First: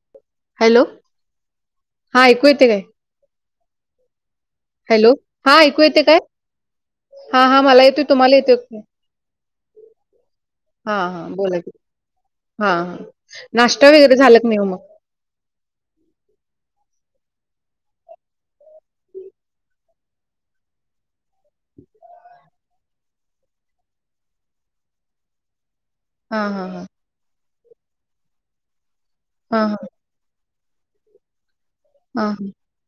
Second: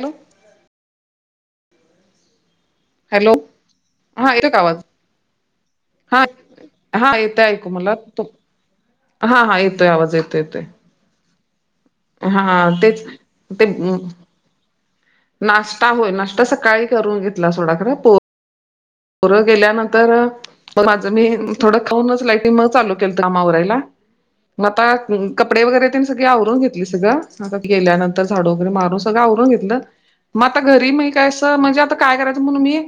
Hello. Hello, हा ऐकू येतय काय? हॅलो, हा येतोय काय आवाज? हॅलो, हा ऐकू येतय काय? हा हा येते हां, हां ऐकू मला येतोय तो, तुम्हाला येतोय काय? हा हा येतोय आवाज येतोय येतोय. हा हा बोला की. हा हा ते नाश्ता वगैरे झाला की नाहीे मग? नाश्ता होय. नाश्ता सकाळी करून घेतला सोडा खर. पोरं पुरं गेल्यानंतर, माझं मी थोडं खाऊनच लाईटली मग चालू [unintelligible] काम आवरायला. मग आता कपडे वगैरे तेन सगळी हां, आवरून हां, घेतली हां. सगळं. आता गेल्यानंतर, झाडू वगैरे मारून सगळं आवरून हां, हां, घेतलं. मग आता घरी म काय असं म्हणजे आ काय हां, करायचं हां. म्हणून मी,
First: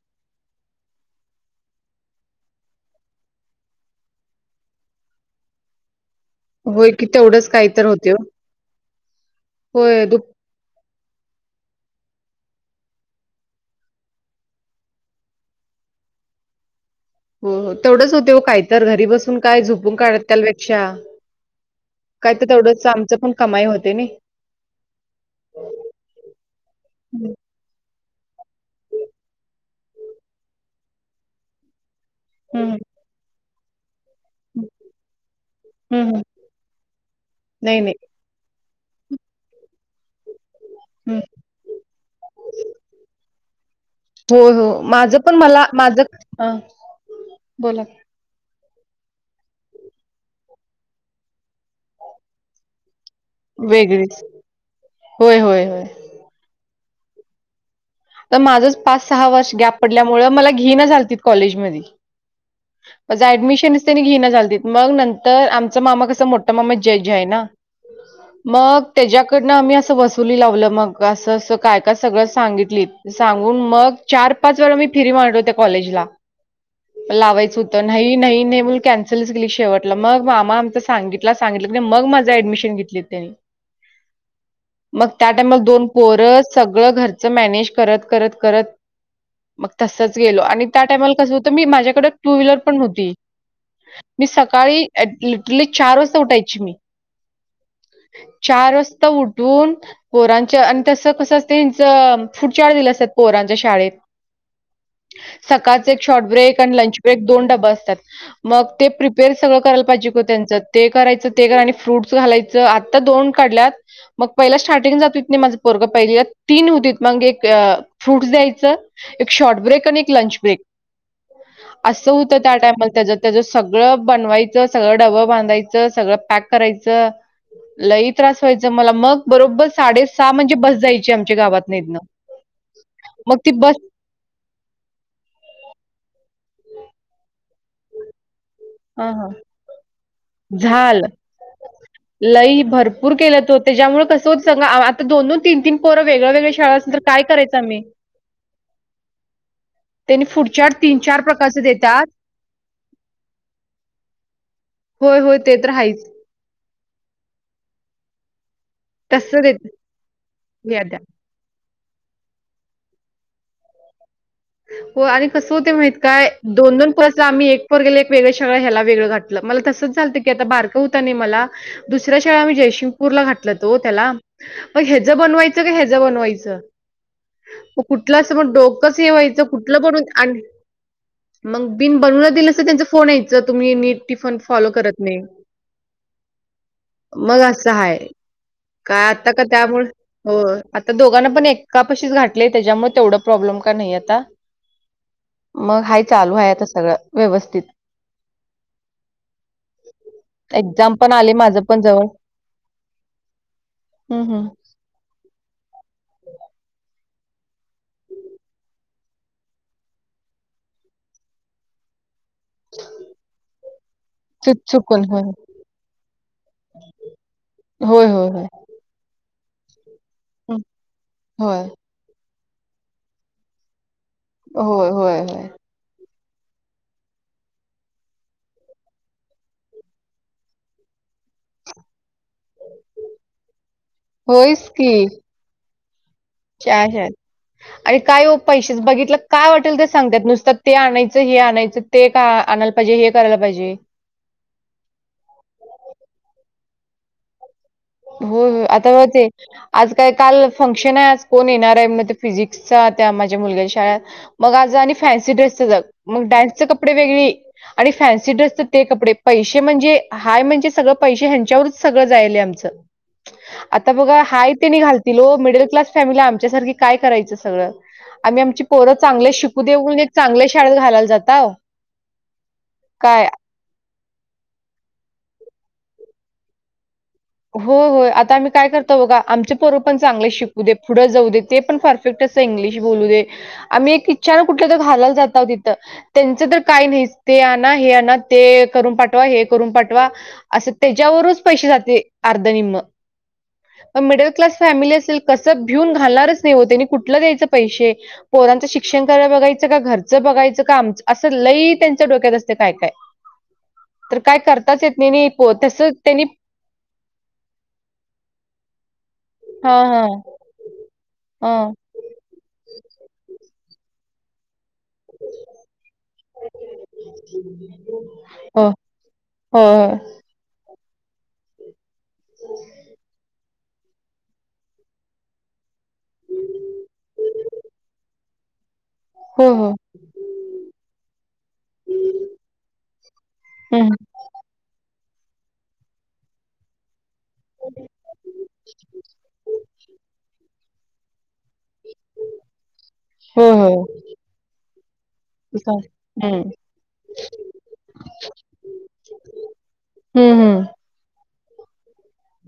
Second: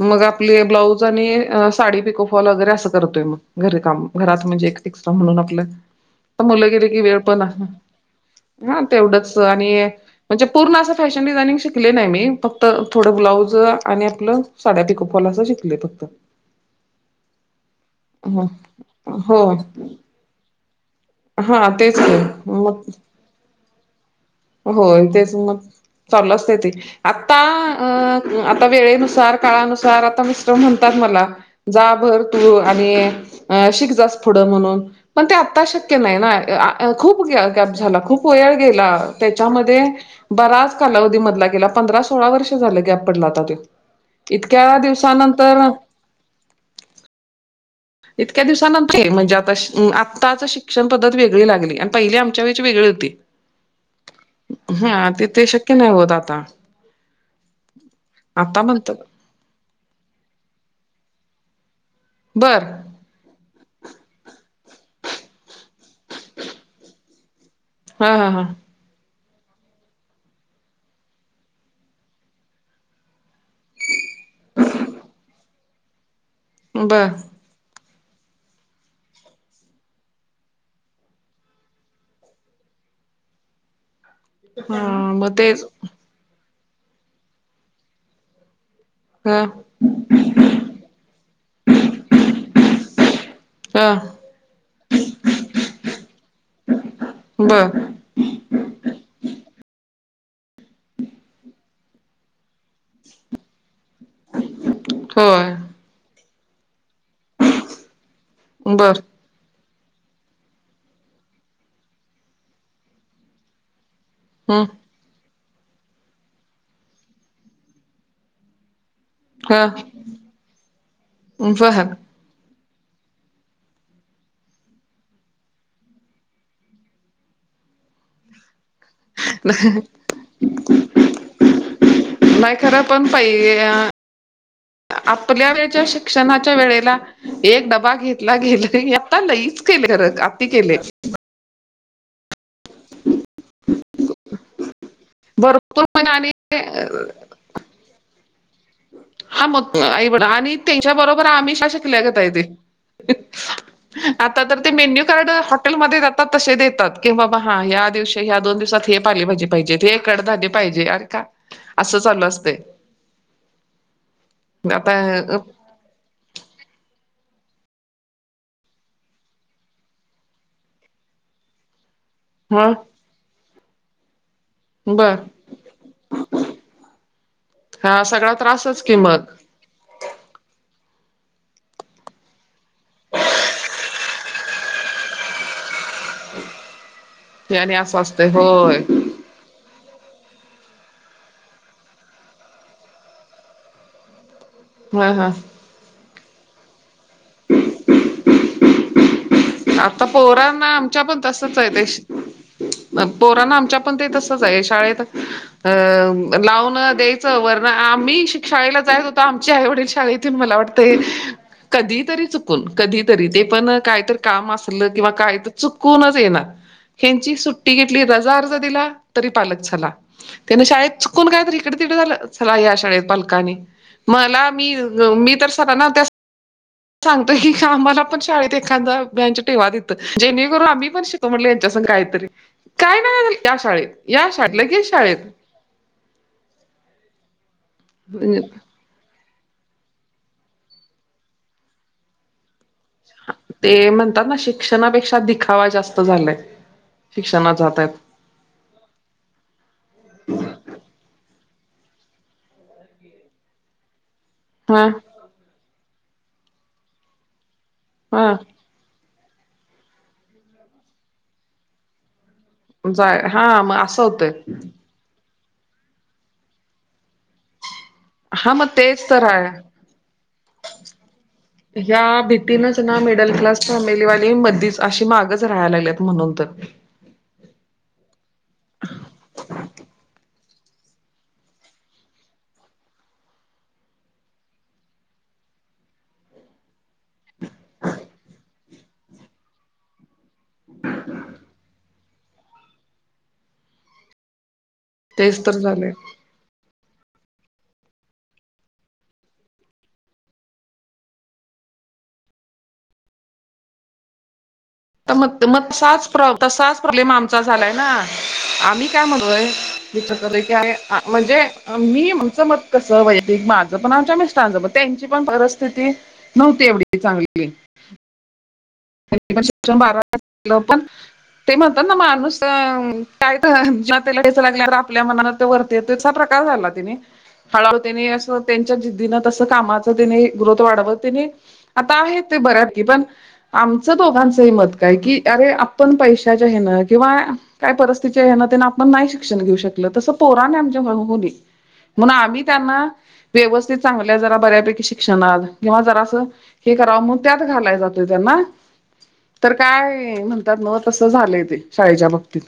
मग आपले ब्लाऊज आणि अ -साडी पिकोफॉल वगैरे असं करतोय मग, घरी काम घरात म्हणजे एक एक्स्ट्रा म्हणून आपलं. तर मुलं गेले होय की, वेळ पण तेवढंच काही तरी होतंय ओ. हा तेवढंच आणि म्हणजे पूर्ण असं फॅशन डिझायनिंग शिकले नाही मी, फक्त थोडं ब्लाउज आणि आपलं साड्या पिको फॉल असं शिकलेय फक्त. हो हो तेवढंच होतय हो काय तर, घरी बसून हो काय झोपून काढत त्यापेक्षा हा तेच की. काय तर मग तेवढंच आमचं पण कमाई होते नई. होय तेच मग, चालू असतय ती. हं, आता अ-आता वेळेनुसार काळानुसार आता मिस्टर म्हणतात मला जा भर तू हं, आणि शिक जा फूडं हं, म्हणून. पण ते आता शक्य हं, नाही हं. ना- खूप गॅप नाही, नाही. झाला खूप वेळ गेला त्याच्यामध्ये, बराच कालावधी हं. मधला गेला. पंधरा सोळा वर्ष झालं गॅप पडला आता त्यो. इतक्या दिवसानंतर हा, बोला. इतक्या दिवसानंतर म्हणजे आता आत्ताच शिक्षण पद्धत वेगळी लागली, आणि पहिली आमच्या वेळची वेगळी होती. वेगळीच. हा ते होय, ते होय, शक्य होय. नाही होत आता. तर आता माझंच म्हणतात पाच सहा वर्ष गॅप पडल्यामुळ, मला घिणा झालतीत कॉलेजमधी. बरं. माझं ऍडमिशनच त्यांनी घिना झालतीत. मग नंतर आमचा मामा कसं मोठा मामा जज आहे ना हा हा हा मग त्याच्याकडनं आम्ही असं वसुली लावलं मग, असं असं काय का सगळं सांगितलीत. सांगून मग चार पाच वेळा मी फिरी मारलो त्या कॉलेजला. बर लावायच हुतं. नाही नाही नाही म्हणून कॅन्सलच केलीत शेवटला. मग मामा आमच सांगितला, सांगितलं कनी मग माझं एऍडमिशन घेतलित त्यांनी. हा मग त्या टायमाला तेच दोन पोर सगळं घरचं मॅनेज करत करत करत ह मग तसच गेलो आणि त्या टायमाला कसं होतं मी, माझ्याकडे टू व्हीलर पण होती. हा मी सकाळी लिटरली चार वाजता उठायची मी. बर चार वाजता उठून पोरांचं आणि तसं कसं असतंय ह्यांचं, फूडचार्ट दिलं असतात पोरांच्या शाळेत. होय सकाळचं एक शॉर्ट ब्रेक आणि लंच ब्रेक दोन डबा असतात, मग ते बर प्रि पेर सगळं करायला पाहिजे की त्यांचं, ते करायचं ते करा आणि फ्रूट्स घालायचं, आता दोन काढल्यात मग पहिला हम् स्टार्टिंग जात होत नाही माझं पोरगं पहिलीला, तीन होतीत मग एक फ्रूट्स द्यायचं एक शॉर्ट ब्रेक आणि एक लंच ब्रेक. वह तो होता त्या टाइमाला त्या त्याच सगळं बनवायचं सगळं डबं बांधायचं सगळं पॅक करायचं. लई त्रास व्हायचं मला मग बरोबर साडे सहा म्हणजे बस जायची आमच्या गावातनं हितनं. नाही खरं पण मग ती पाहि बस आपल्या वेळेच्या शिक्षणाच्या वेळेला, एक डबा घेतला गेलं. ते ही हां, आता हां. लईच केले खरं, अति केलंय. झालं. लई भरपूर केल्यात हो, त्याच्यामुळे कसं होत सांगा आ दोन- दोन, तीन- तीन भरपूर पोरं म्हणजे आणि वेगळं वेगळं शाळा असलं तर काय करायचं आम्ही? हा मग आईवड त्यांनी आणि पुढच्या त्यांच्या बरोबर आम्ही प्रकारचे शाळा देतात. शिकल्यागत हाय तेे. आता तर ते मेन्यू होय, कार्ड होय. ते तर हॉटेलमध्ये आहेच. दे तात तसे देतात, की बाबा हा या दिवशी ह्या दोन दिवसात हे तसं पालेभाजी देत पाहिजेत हे कडधान्य पाहिजे, याद्या. अर का असं चालू असतंय. हो, आता आणि कसं होते माहित काय दोन दोन पोरास्नी आम्ही एक पोरगेला गेले एक वेगळं शाळा ह्याला वेगळं घातलं, मला तसंच झालतं की आता बारकं होतं नाही मला दुसऱ्या शाळा आम्ही ह जयसिंगपूरला घातलं तो त्याला, मग बर ह्याचं बनवायचं का ह्याच बनवायचं? मग हा कुठलं सगळा असं मग त्रासच कि डोकंच हे मग व्हायचं कुठलं म्हणून आ मग बिन बनवला दिलं असं तर त्यांचा फोन येयचा, तुम्ही नीट टिफन फॉलो करत नाही. मग असं याने हाय, असते होय काय आता का त्यामुळे हो, आता दोघांना पण एका पशीच घातले, त्याच्यामुळे तेवढं प्रॉब्लेम का नाही आता. हा हा मग हाय चालू आहे आता सगळं व्यवस्थित. आता पोरांना एक्झाम आमच्या पण आले तसच माझं आहे, पण तेश जवळ म पोरांना आमच्या पण ते हं, तसंच हं. आहे, शाळेत [inaudible] अ लावून द्यायचं, वरनं आम्ही शिक शाळेला जायच होतो, आमचे आईवडील शाळेत ते मला वाटतंय, कधी तरी चुकून कधी तरी ते पण का काम चुक असलं चुकून किंवा होय. काय तर चुकूनच येणार, ह्यांची सुट्टी घेतली होय, होय, रजा होय. अर्ज दिला तरी पालक चला, हं, त्याने शाळेत चुकून कायतर होय. इकडे तिकडे झालं, चला या शाळेत पालकांनी. मला मी, होय, होय, मी होय. तर सराना त्या सांगतय की, आमाला पण शाळेत एखादा [unintelligible] जेणेकरू आम्ही पण शि तो म्हटलं यांच्यासंग कायतरी, काय नाही या शाळेत या शाळेत होयच लगी शाळेत. च्या ह्या, आणि काय हो पैसेच बघितलं काय वाटेल ते सांगतात, नुसतं ते आणायचं हे आणायचं ते का आणल ते म्हणतात ना शिक क्षणापेक्षा दिखावा जास्त झालाय, शिक्षणाचा आता ह्यात. होय होय, आता ब ते आज काय काल फंक्शन आहे, आज कोण येणार आहे मग ते फिजिक्सचा त्या माझ्या मुलग्या शाळेत मग आज हा आणि फॅन्सी ड्रेसचं जर, मग डान्सचे कपडे वेगळी आणि हा. फॅन्सी ड्रेसचं ते कपडे, पैसे म्हणजे हाय म्हणजे सगळं पैसे ह्यांच्यावरच सगळं जायले आम जाय हा मग आता असं बघा होतंय हाय ते नि घालत तील ओ, मिडल क्लास फॅमिली आमच्यासारखी काय करायचं सगळं? आम्ही हा आमची मग पोरं तेच तर चांगले आहे. शिकू देऊ म्हणून एक चांगल्या शाळेत घालायला जाताव. या भीतीनच ना. काय मिडल क्लास फॅमिलीवाली मधीच अशी मागच राहायला लागलीत म्हणून तर. हो हो आता आम्ही काय करतो बघा. आमचे पोर पण चांगले शिकू दे पुढे जाऊ दे ते पण फार इंग्लिश बोलू दे, आम्ही एक इच्छा ना कुठलं तर घायला जात ओ तिथं. त्यांच तर काही नाही. ते आणा. हे आणा. ते करून पाठवा. हे करून पाठवा. असं त्याच्यावरच पैसे जाते. अर्ध निम्म. मिडल क्लास फॅमिली अस ल तेच तर कसं भिऊन झालंय. घालणारच नाही हो ते. त्यांनी कुठलं द्यायचं पैसे. पोरांचं शिक्षण कराला बघायचं. का घरचं बघायचं. का आमच. असं लई त्यांच्या डोक्यात असते. काय काय. तर काय करताच येत तर नाही. मग पो मग तस तसाच त्यांनी प्र तसाच प्रॉब्लेम आमचा झालाय ना. आम्ही काय म्हणलोय. हां हां [unintelligible] म्हणजे हां. मी आमचं मत कस वयकतीक माझं पण आमच्या मिस्टरांच पण. त्यांची पण परिथिती नव्हती एवढी. चांगली हो. पण होय, शिक्षण होय. बारालं पण [unintelligible] ते म्हणतात ना. माणूस काय तर जेव्हा त्याला ठेच लागल्यावर, आपल्या मनात प्रकार झाला तेनी. हळूहळू तेनी अस त्यांच्या जिद्दीन तस हो, हो. कामाच तिने ग्रोथ वाढावं तिने. आता आहे ते बऱ्यातकी, पण. हं. आमचं दोघांचंही मत काय की, अरे आपण पैशाच्या हेन. किंवा काय परिस्थिती ना त्यांना आपण नाही शिक्षण घेऊ शकल. तसं पोराने आमच्या होउ नही. म्हणून आम्ही त्यांना. होय, व्यवस्थित, होय. चांगल्या, जरा बऱ्यापैकी शिक्षणात, किंवा जरा असं हं. हे कराव म्हणून, त्यात घालाय जातोय त्यांना. तर काय हं, म्हणतात. हं. म तसं झालंय ते. शाळेच्या बाबतीत.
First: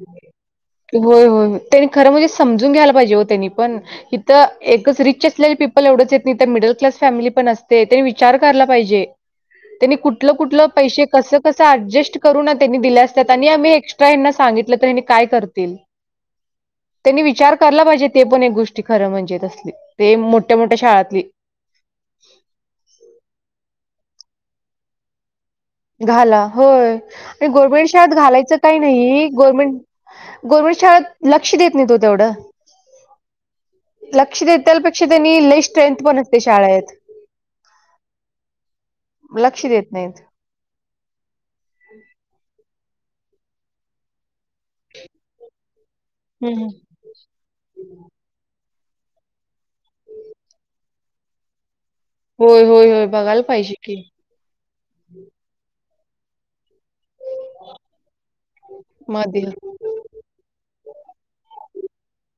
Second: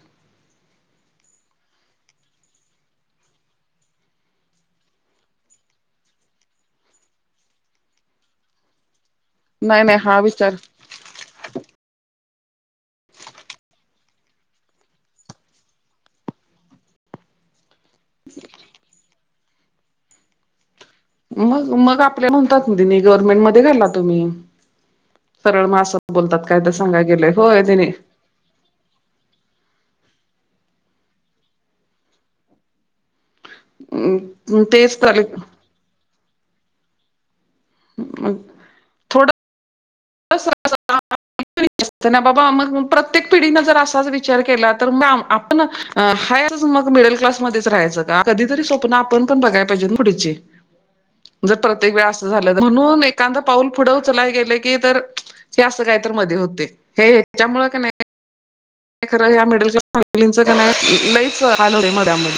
होय होय होय त्यांनी खरं म्हणजे समजून घ्यायला पाहिजे हो त्यांनी पण. इथं एकच रिच असलेली पीपल एवढंच येत नाही. तर मिडल क्लास फॅमिली पण असते. ते विचार करायला पाहिजे. नाही त्यांनी नाही हा कुठलं विचार कुठलं पैसे कस कस अऍडजस्ट करू त्यांनी दिल्या असतात. आणि आम्ही एक्स्ट्रा यांना सांगित ल यांनी काय करतील. त्यांनी विचार कला पाहिजे. म्हण ते पण एक गोष्टी खरं म्हणज तसली. ते मोठ्या मोठ्या शाळातली. मग मग आपल्या म्हणतात तेनी. गव्हर्नमेंट मध्ये घाला तुम्ही. सळ म अस घाला. होय. आणि गव्हरमेंट शाळात घालायचं काही नाही. गव्हर्मेंट गव्हर्नमेंट शाळेत लक्ष देत नाहीत ओ तेवढं. लक्ष देत्याल तेच पेक्षा तर त्यांनी. लेई स्ट्रेथ पण असते शाळेत. अ [unintelligible] लक्ष देत नाहीत. बाबा मग प्रत्येक पिढीने जर, असाच विचार केला. आपण हायच हम्म. म मिडल क्लास. मध्येच राहायच का? कधीतरी तर स्वप्न आपण पण बघाय पाहिजेत पुढची. जर प्रत्येक वेळा अस झाल त. होय होय म्हणून होय एकांद बघायला पाऊल पाहिजे पुढं की उचलायला गे ते तर, हे असं काय तर मधी होतंय. हे ह्याच्यामुळे कनी खरं ह्या मध्ये मिडल क्लास फॅमिलीच का नाही. लईच हाल होतेय मधल्या मध्ये.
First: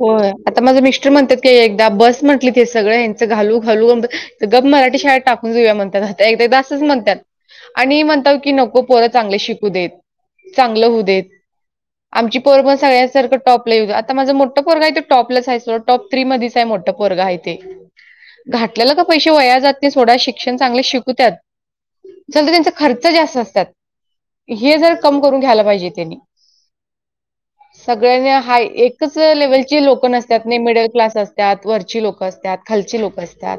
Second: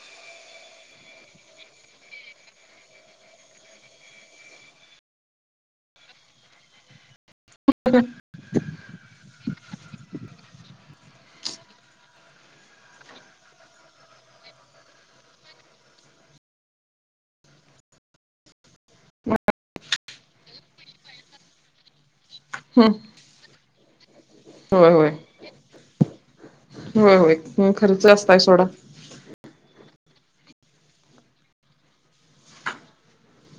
होय, आता माझं मिस्टर म्हणतात की, एकदा बस म्हटली ते सगळं यांचं घालू घालू. गप मराठी शाळेत टाकून जाऊया म्हणतात. आ एकदादा असच म्हणतात. आणि म्हणतात की नको पोर चांगले शिकू देत, चांगलं होऊ देत. आमची पोर सगळ्यांसारखं टॉपला येऊ दे. आता माझा मो मोठ पोरगये तर टॉपलाच आहे. टॉप थ्री मध्येच आहे मोठं पोरग आहे ते. घातलेला का पैसे वया जात नाही सोडा. शिक्षण चांगले शिकूद्यात. चल तर, त्यांचा हम्म. खर्च जास्त असतात. हे होय जर होय कम करून घ्यायला पाहिजे त्यांनी. होय होय खर्च सगळ्यांनी असताय हा सोडा एक लेव्हलची लोक नसतात. मिडल क्लास असतात. वरची लोकं असतात. खालची लोकं असतात.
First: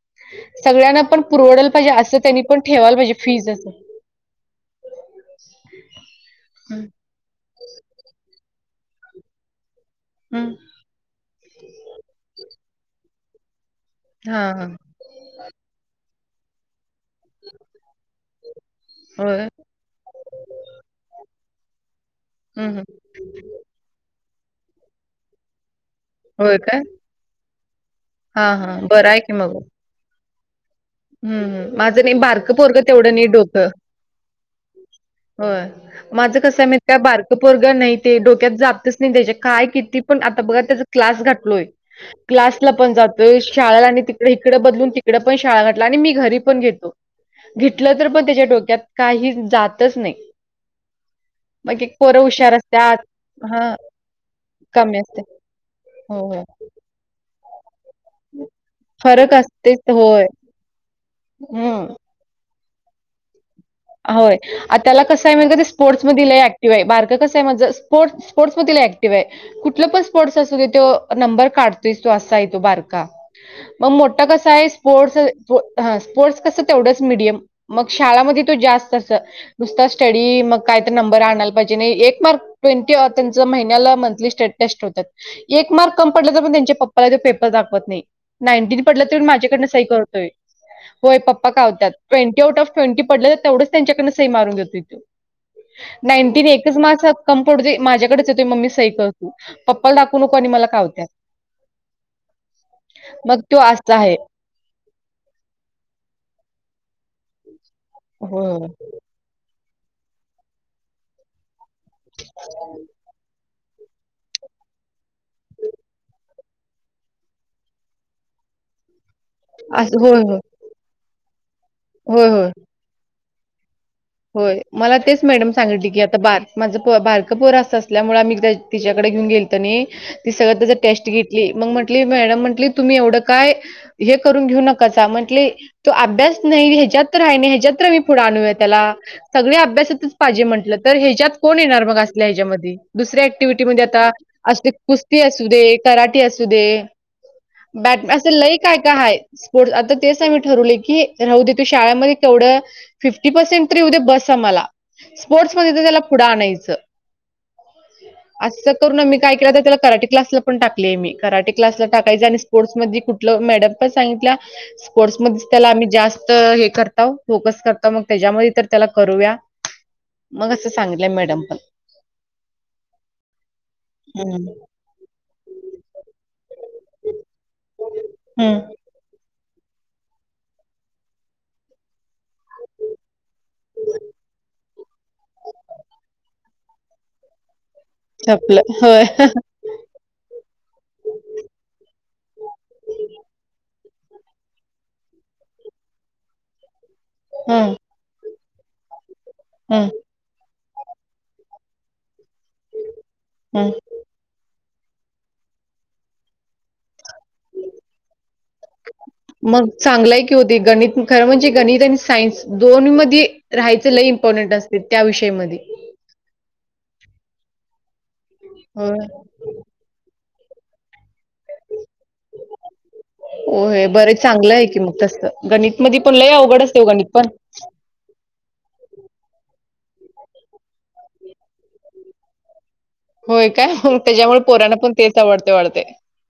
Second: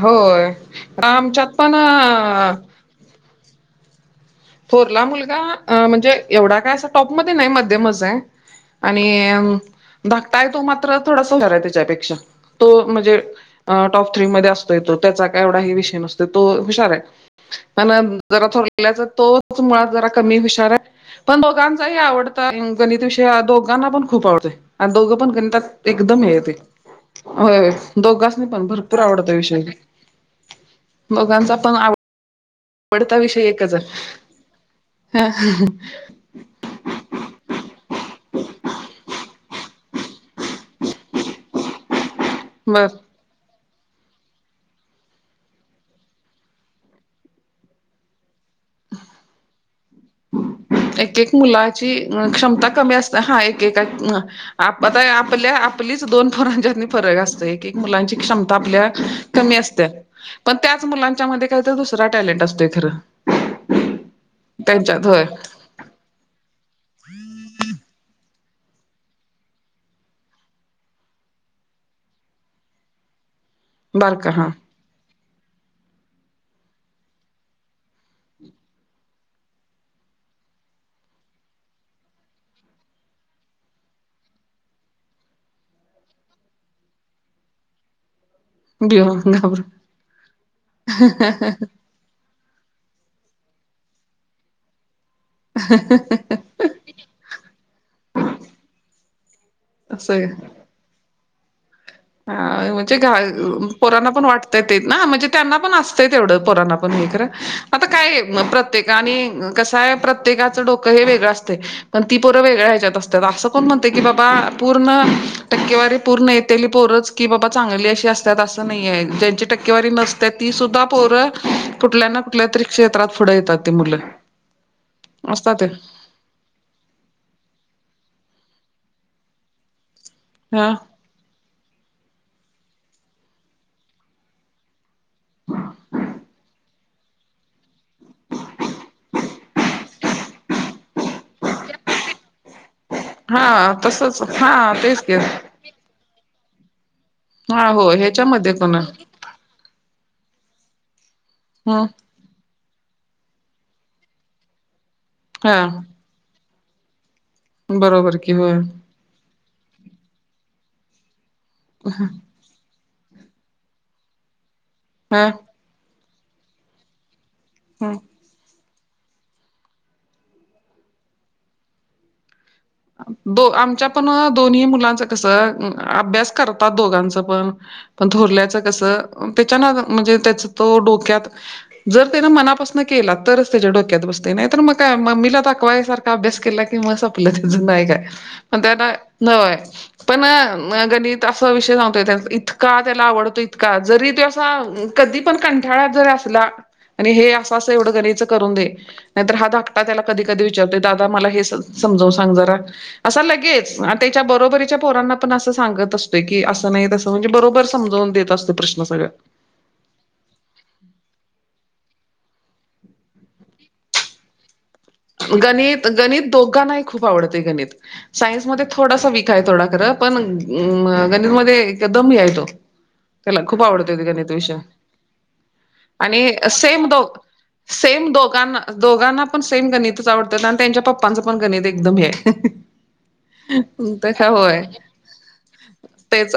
होय. सगळ्यांना पण आमच्यात पुरवडेल पण पाहिजे. असं त्यांनी पण ठेवाला पाहिजे. फीज असं. थोरला मुलगा अ म्हणजे एवढा काय हं, असा टॉपमध्ये नाय मध्यमच हाय. आणि अं धाकटा हं. हाय तो मात्र थोडासां हुशार हाय त्याच्यापेक्षा तो म्हणजे अ टॉप थ्री मध्ये हां, हां. असतोय तो. त्या काय एवढा हे विषय नसतो तो हुशार आहे पण जरा [inaudible] तो होय. तो मुळात जरा कमी हुशाराय. पण दोघांचा ही आवडता हं, हं. गणित विषय हा दोघ घाना पण खूप आवतोय आणि दोघं पण गणितात एकदम हेे येते होय काय? होय दोघांसनी हां, पण हां. भरपूर बरं आवडता विषय दोघांचा पण हम्म माझं नी बारकं पोरक तेवढं आवडता नी विषय डोकं एकच आहे होय. माझं कसं माहीत बारकं पोरगं नही ते डोक्यात जातच नाय त्याच्या काय किती पण आता बघा त्याच क्लास घातलोय क्लास ला बर. पण जातोय शाळेला आणि तिकड इकड बदलून तिकड पण शाळा घात ल आणि मी घरी पण घेतो. घेतलं तर पण त्याच्या डोक्यात काही जातच नाय. एक एक मुलाची क्षमता कमी असत्यात. असत हा एकएक का आप कमी आता या असते. आपल्या आपलीच हो दोन हो पोरांच्यातनी फरक असतोय एक एक मुलांची क्षमता आपल्या फरक कमी असतेच असत होय. पण त्याच मुलांच्या मध्ये कायतर हम्म. दुसरा टॅलेंट असतोय खरं होय आत त्याला त्यांच्यात होय कसं हाय [unintelligible] स्पोर्टस मध्ये लई ऍक्टिव्ह हाय बारक कस हाय माझं स्पोर्ट्स स्पोर्ट्समध्ये लई ऍक्टिव्ह ये. कुठलं पण स्पोर्ट्स असू दे त्यो नंबर काढतोयचं तो असाय तो बारका म मोठा बारका हा. कसाय स्पोर्टस ह स्पोर्ट्स कसं तेवढंच मिडियम मग शाळामध्ये तो जास्त तस नुसता स्टडी मग काय तर नंबर आणायला पाहिजे नाई एक मार्क ट्वेंटी त्यांच महिन्याला मंथली स्टड टेस्ट ठेवातात. एक मार्क कम पडला तर पण त्यांच्या पप्पाला ते पेपर दाखवत नाही. नाईन्टीन पडलं घेऊन तरी माझ्याकडनं सही घाबरून करतोय होय पप्पा कावत्यात. ट्वेंटी आउटऑफ ट्वेंटी पडल तेवढच त्यांच्याकडनं सई मारून घेतोय त्यो नाईन्टीन एकच मार्क कमी पडुदे माझ्याकडेच येतोय मम्मी सई कर तू पप्पाला असं दाखवू आहे. नको आणि मला कावत्याल. हा म्हणजे घा मग तो असा पोरांना आहे पण वाट तय तेच ना म्हणजे त्यांना पण असत तेवढं पोरांना पण हे खरं आता काय म होय होय प्रत्येकानी कसंय प्रत्येकाचं डोकं हे वेगळं असतय. पण ती परं वेगळ्या ह्याच्यात असतात असं कोण म्हणते की बाबा पूर्ण टक्केवारी पूर्ण येतय ली पोरचं की बाबा चांगली अशी असत्यात असं नाही ये ज्यांची टक्केवारी असं- होय नसत्यात होय ती सुद्धा पोरं कुठल्या ना होय कुठल्या होय तरी क्षेत्रात पुढं येतात ती मुलं होय मला तेच मॅडम असतात सांगिटली की आता बार माझं पो बारक पोर असं असल्यामुळे आम्ही तिच्याकडे घेऊन गेलत नी ती सगळं ह त्याचा टेस्ट घेत ली मंग म्हंटली मॅडम म्हंटली की तुम्ही एवढं काय हे करून घेऊ नकासां म्हंटली तो अभ्यास नाही ह्याच्यातर हाय नी ह्याच्यातर मी पुढ आणूया त्याला सगळी अभ्यासातच पाहिजे म्हंटलं तर ह्याच्यात कोण येणार बघा असल्या ह्येज्यामधी दुसऱ्या ऍक्टिव्हटी हा म्हणजे आता तसच अशी हा तेच की कुस्ती असू दे कराटी असू दे हा हो बॅट असे ह्याच्यामध्ये लई काय पण काय हाय. स्पोर्टस आता तेच आम्ही ठरवलय की राहू दे तो हम्म शाळामध्ये केवढं फिफ्टी पर्सेंट ट्रिप येऊदे बस आम्हाला स्पोर्टस मध्ये त हा त्याला पुढं आणायचं. बरोबर कि होय असं करूनं आम्ही काय केलं होत त्याला कराटे क्लासला पण टाकलीय मी कराटे क्लासला टाकायचा आणि स्पोर्ट्स मधी कुठलं मॅडम पण सांगितल्या हा स्पोर्ट्समध्येचं त्याला आम्ही जास्त हे करतावं फोकस करताव ह मग त्याज्यामध्ये तर त्याला करूया मग असं सांगितल्याय मॅडम पण अं दो आमच्या पण दोन्ही मुलांच कसं अ अभ्यास करतात दोघांच पण पण थोरल्याचं हम्म कस त्याच्या अग म्हणजे त्याच तो डोक्यात जर त्यान मनापासन केला तरच त्याच्या डोक्यात बसतय नाय तर म काय मम्मीला दाखवायसारखं अभ्यास केला की म सपल त्याज नाही काय आपलं पण त्याना होय नय पण गणित असा विषय सांगतोय इतका त्याला आवडतो इतका जरी तो असा कधी पण कंठाळा जर असला आणि हे असं असं हम्म एवढं गरीचं करून दे नाहीतर हा धाकटा हम्म त्याला कधी कधी विचारते दादा मला हे समजून सांग जरा अस हम्म लगेच त्याच्या बरोबरीच्या पोरांना पण असं सांगत असतो की असं नाही तसं म्हणजे बरोबर समजवून देत असतोय प्रश्न सगळं. मग चांगलाय की होते गणित खरं म्हणजे गणित आणि सायन्स दोन्ही मध्ये राहायचं लय इम्पॉर्टंट असतय. गणित गणित दोघांनाही खूप आवडतय गणित. सायन्समध्ये होय. थोडासा वीक आहे थोडा खरं पण गणितमध्ये एकदम हे हाय तो. त्याला खूप होय, आवडतेत बरं गणित चांगलं विषय आहे की मग तसं. गणितमध्ये पण लय आणि अवघड असते हो सेम दो गणित पण. सेम दोघांना दोघांना पण सेम गणितच आवडतात आणि त्यांच्या पप्पांचं पण गणित एकदम हे हाय. होय काय मग त्याच्यामुळे पोरांना पण तेच आवडतय वाढतय. तेच